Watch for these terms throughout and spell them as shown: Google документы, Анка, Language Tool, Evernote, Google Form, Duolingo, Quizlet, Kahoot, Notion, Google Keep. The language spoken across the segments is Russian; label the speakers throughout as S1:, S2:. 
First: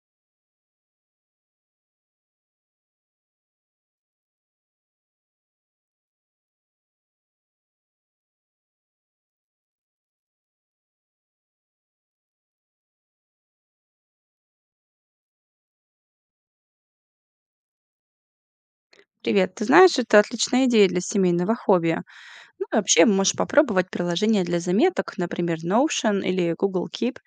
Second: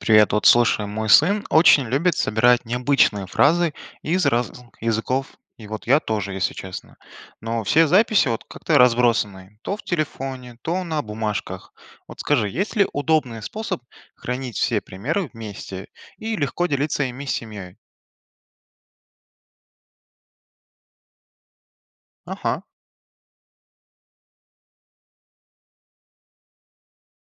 S1: Привет, вот слушай, мой сын очень любит собирать необычные фразы из разных языков, и вот я тоже, если честно. Но все записи вот как-то разбросаны, то в телефоне, то на бумажках. Вот скажи, есть ли удобный способ хранить все примеры вместе и легко делиться ими с семьей?
S2: Привет, ты знаешь, это отличная идея для семейного хобби.
S1: Ага.
S2: Ну и вообще можешь попробовать приложения для заметок, например, Notion или Google Keep.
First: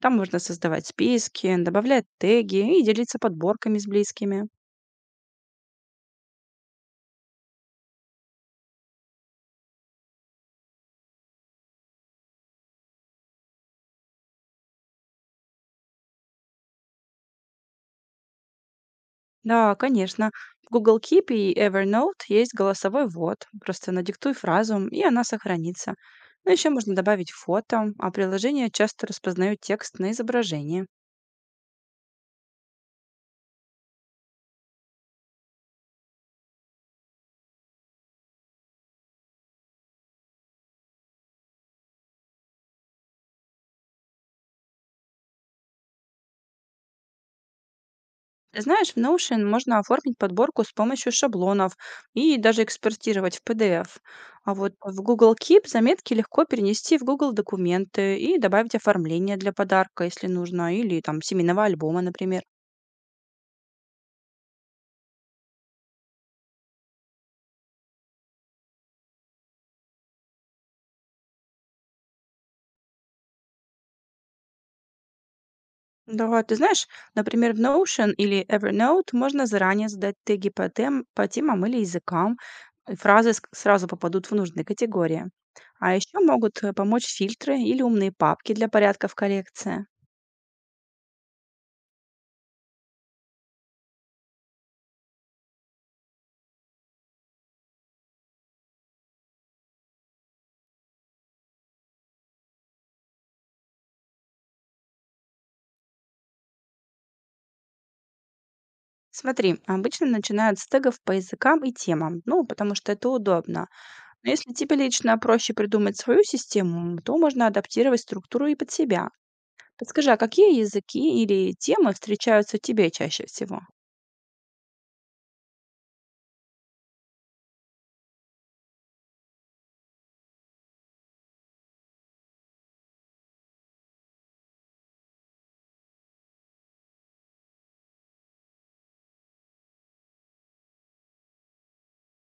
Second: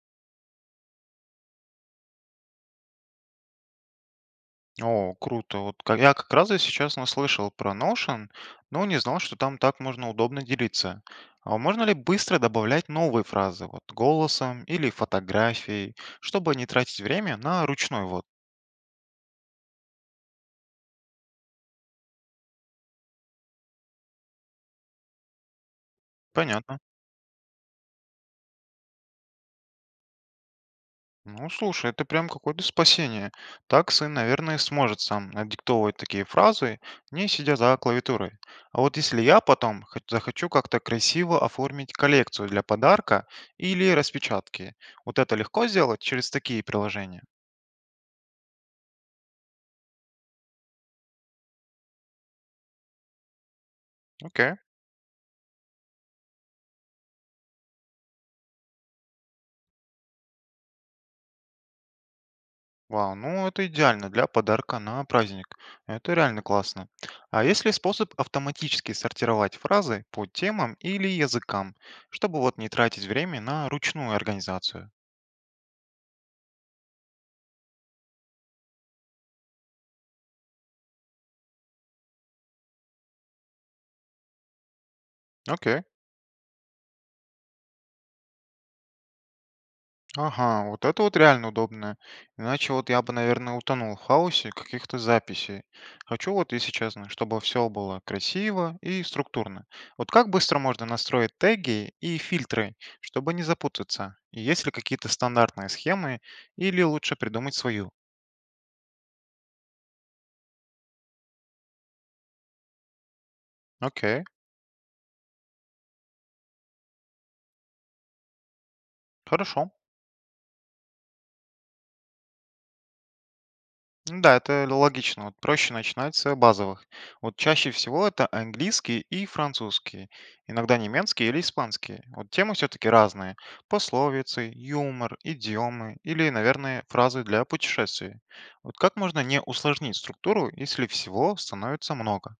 S2: Там можно создавать списки, добавлять теги и делиться подборками с близкими.
S1: О, круто. Я как раз и сейчас наслышал про Notion, но не знал, что там так можно удобно делиться. А можно ли быстро добавлять новые фразы, вот голосом или фотографией, чтобы не тратить время на ручной вот?
S2: Да, конечно. В Google Keep и Evernote есть голосовой ввод. Просто надиктуй фразу, и она сохранится. Ну, еще
S1: Понятно.
S2: можно добавить фото, а приложения часто распознают текст на изображении.
S1: Ну, слушай, это прям какое-то спасение. Так сын, наверное, сможет сам надиктовывать такие фразы, не сидя за клавиатурой. А вот если я потом захочу как-то красиво оформить коллекцию для подарка или распечатки, вот это легко сделать через такие приложения?
S2: Знаешь, в Notion можно оформить подборку с помощью шаблонов и даже экспортировать в PDF.
S1: Окей.
S2: А вот в Google Keep заметки легко перенести в Google документы и добавить оформление для подарка, если нужно, или там семейного альбома, например.
S1: Вау, ну это идеально для подарка на праздник. Это реально классно. А есть ли способ автоматически сортировать фразы по темам или языкам, чтобы вот не тратить время на ручную организацию?
S2: Да, ты знаешь, например, в Notion или Evernote можно заранее задать теги по темам или языкам, и фразы сразу попадут в нужные категории.
S1: Окей.
S2: А еще могут помочь фильтры или умные папки для порядка в коллекции.
S1: Ага, вот это вот реально удобно. Иначе вот я бы, наверное, утонул в хаосе каких-то записей. Хочу вот, если честно, чтобы все было красиво и структурно. Вот как быстро можно настроить теги и фильтры, чтобы не запутаться? И есть ли какие-то стандартные схемы или лучше придумать свою?
S2: Смотри, обычно начинают с тегов по языкам и темам, ну, потому что это удобно.
S1: Окей,
S2: Но если тебе лично проще придумать свою систему, то можно адаптировать структуру и под себя.
S1: хорошо.
S2: Подскажи, а какие языки или темы встречаются тебе чаще всего?
S1: Ну да, это логично. Вот проще начинать с базовых. Вот чаще всего это английский и французский, иногда немецкий или испанский. Вот темы все-таки разные. Пословицы, юмор, идиомы или, наверное, фразы для путешествий. Вот как можно не усложнить структуру, если всего становится много?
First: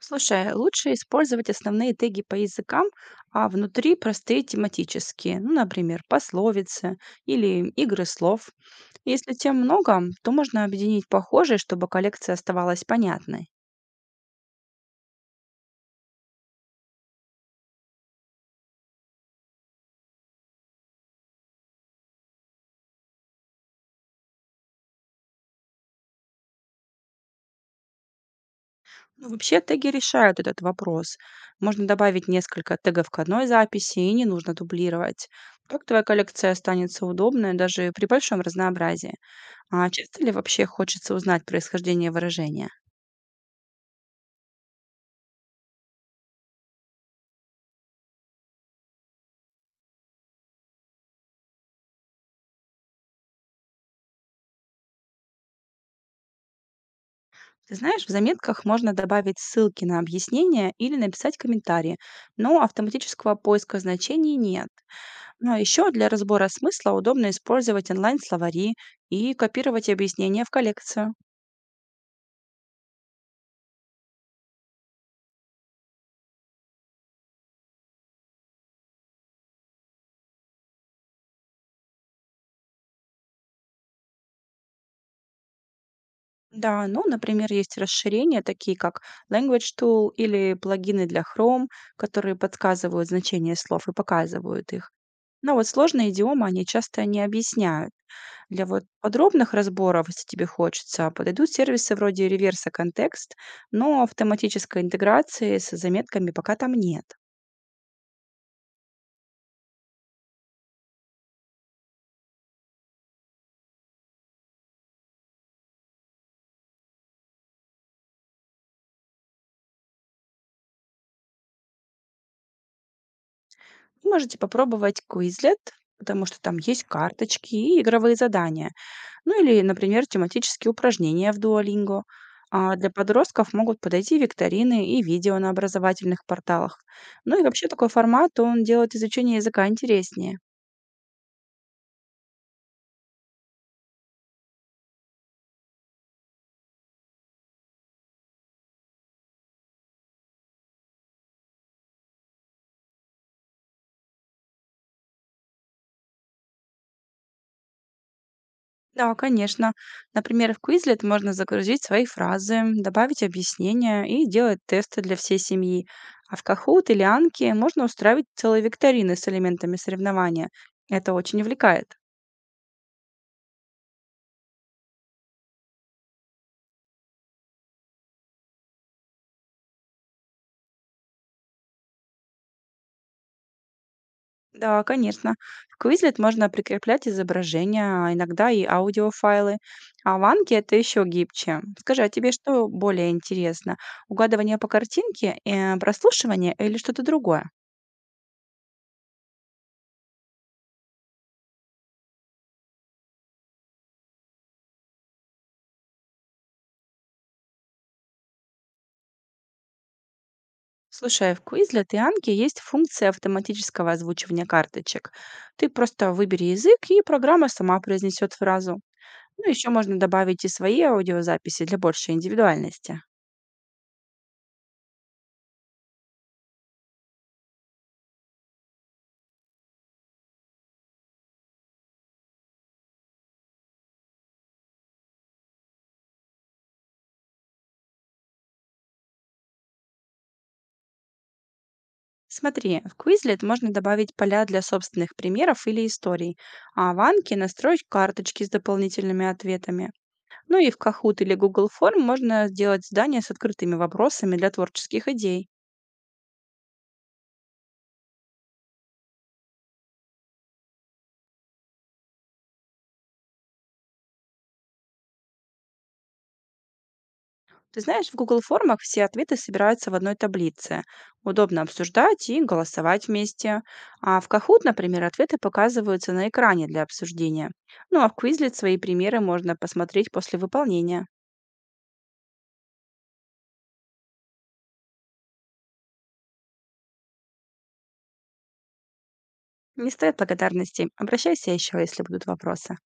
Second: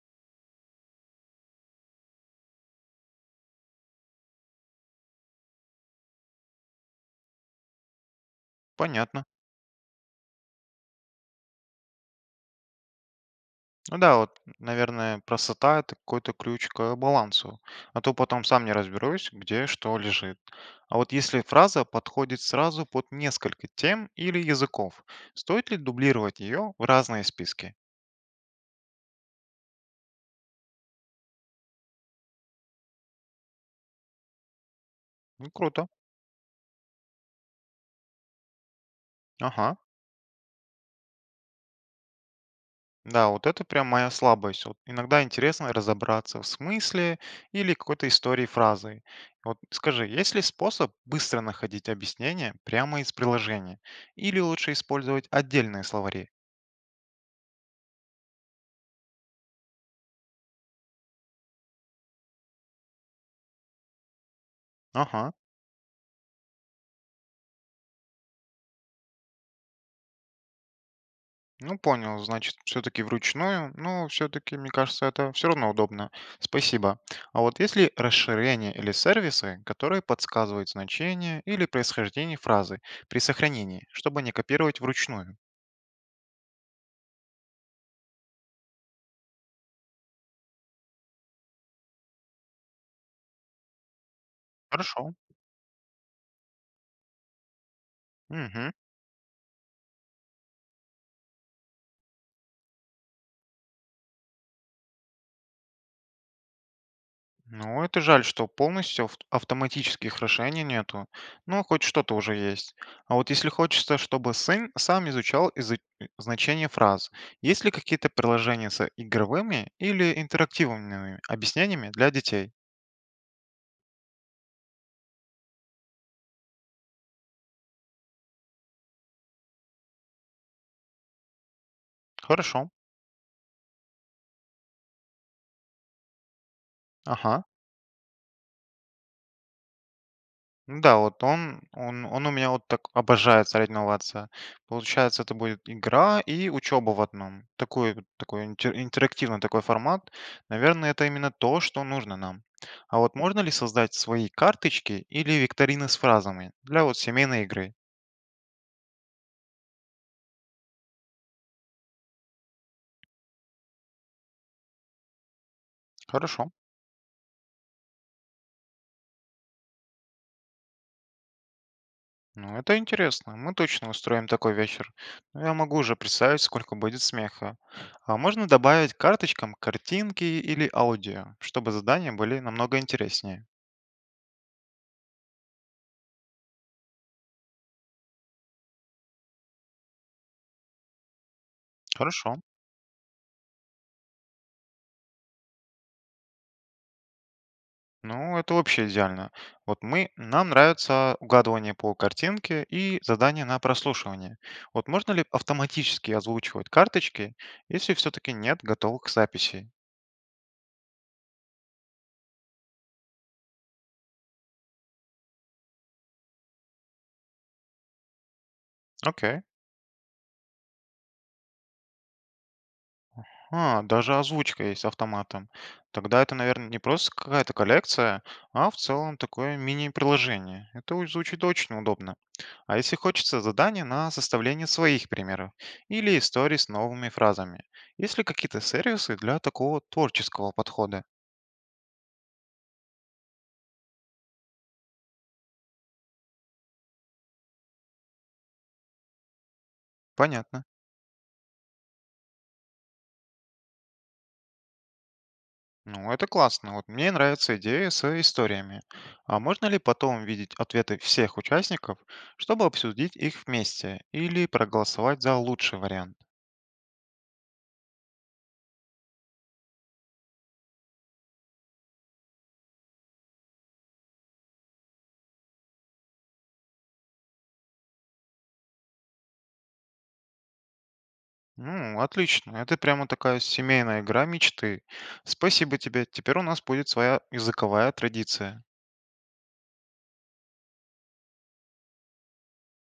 S2: Слушай, лучше использовать основные теги по языкам, а внутри простые тематические, ну, например, пословицы или игры слов.
S1: Понятно.
S2: Если тем много, то можно объединить похожие, чтобы коллекция оставалась понятной.
S1: Ну да, вот, наверное, простота – это какой-то ключ к балансу. А то потом сам не разберусь, где что лежит. А вот если фраза подходит сразу под несколько тем или языков, стоит ли дублировать ее в разные списки?
S2: Ну, вообще теги решают этот вопрос. Можно добавить несколько тегов к одной записи и не нужно дублировать.
S1: Ну,
S2: Так
S1: круто.
S2: твоя коллекция останется удобной даже при большом разнообразии.
S1: Ага.
S2: А часто ли вообще хочется узнать происхождение выражения?
S1: Да, вот это прям моя слабость. Вот иногда интересно разобраться в смысле или какой-то истории фразы. Вот скажи, есть ли способ быстро находить объяснение прямо из приложения? Или лучше использовать отдельные словари?
S2: Ты знаешь, в заметках можно добавить ссылки на объяснение или написать комментарии, но автоматического поиска значений нет.
S1: Ага.
S2: Ну а еще для разбора смысла удобно использовать онлайн-словари и копировать объяснения в коллекцию.
S1: Ну, понял, значит, все-таки вручную, но все-таки, мне кажется, это все равно удобно. Спасибо. А вот есть ли расширения или сервисы, которые подсказывают значение или происхождение фразы при сохранении, чтобы не копировать вручную?
S2: Да, ну, например, есть расширения, такие как Language Tool или плагины для Chrome, которые подсказывают значение слов и показывают их.
S1: Хорошо.
S2: Но вот сложные идиомы они часто не объясняют. Для
S1: Мгм.
S2: вот подробных разборов, если тебе хочется, подойдут сервисы вроде реверса контекст, но автоматической интеграции с заметками пока там нет.
S1: Ну, это жаль, что полностью автоматических решений нету. Ну, хоть что-то уже есть. А вот если хочется, чтобы сын сам изучал значение фраз, есть ли какие-то приложения с игровыми или интерактивными объяснениями для детей?
S2: Можете попробовать Quizlet, потому что там есть карточки и игровые задания. Ну или, например, тематические упражнения в Duolingo.
S1: Хорошо.
S2: А для подростков могут подойти викторины и видео на образовательных порталах. Ну и
S1: Ага.
S2: вообще такой формат, он делает изучение языка интереснее.
S1: Ну да, вот он, он у меня вот так обожает соревноваться. Получается, это будет игра и учеба в одном. Такой, такой интерактивный такой формат. Наверное, это именно то, что нужно нам. А вот можно ли создать свои карточки или викторины с фразами для вот семейной игры?
S2: Да, конечно. Например, в Quizlet можно загрузить свои фразы, добавить объяснения и делать тесты для всей семьи. А в
S1: Хорошо.
S2: Kahoot или Анке можно устраивать целые викторины с элементами соревнования. Это очень увлекает.
S1: Ну, это интересно. Мы точно устроим такой вечер. Ну, я могу уже представить, сколько будет смеха. А можно добавить к карточкам картинки или аудио, чтобы задания были намного интереснее?
S2: Да, конечно. К Quizlet можно прикреплять изображения, а иногда и аудиофайлы. А в это еще гибче. Скажи, а тебе
S1: Хорошо.
S2: что более интересно? Угадывание по картинке, прослушивание или что-то другое?
S1: Ну, это вообще идеально. Вот мы, нам нравится угадывание по картинке и задание на прослушивание. Вот можно ли автоматически озвучивать карточки, если все-таки нет готовых записей?
S2: Слушай, в Quizlet и Анке есть функция автоматического озвучивания карточек. Ты просто выбери язык, и программа сама произнесет фразу.
S1: Окей.
S2: Ну, еще можно добавить и свои аудиозаписи для большей индивидуальности.
S1: А, даже озвучка есть автоматом. Тогда это, наверное, не просто какая-то коллекция, а в целом такое мини-приложение. Звучит очень удобно. А если хочется задание на составление своих примеров или историй с новыми фразами? Есть ли какие-то сервисы для такого творческого подхода?
S2: Смотри, в Quizlet можно добавить поля для собственных примеров или историй, а в Анке настроить карточки с дополнительными ответами. Ну
S1: Понятно.
S2: и в Kahoot или Google Form можно сделать задания с открытыми вопросами для творческих идей.
S1: Ну, это классно. Вот мне нравится идея с историями. А можно ли потом увидеть ответы всех участников, чтобы обсудить их вместе или проголосовать за лучший вариант?
S2: Ты знаешь, в Google формах все ответы собираются в одной таблице. Удобно обсуждать и голосовать вместе. А в Kahoot, например, ответы показываются на экране для обсуждения. Ну а в Quizlet свои примеры можно посмотреть после выполнения.
S1: Ну, отлично. Это прямо такая семейная игра мечты. Спасибо тебе. Теперь у нас будет своя языковая традиция.
S2: Не стоит благодарности. Обращайся еще, если будут вопросы.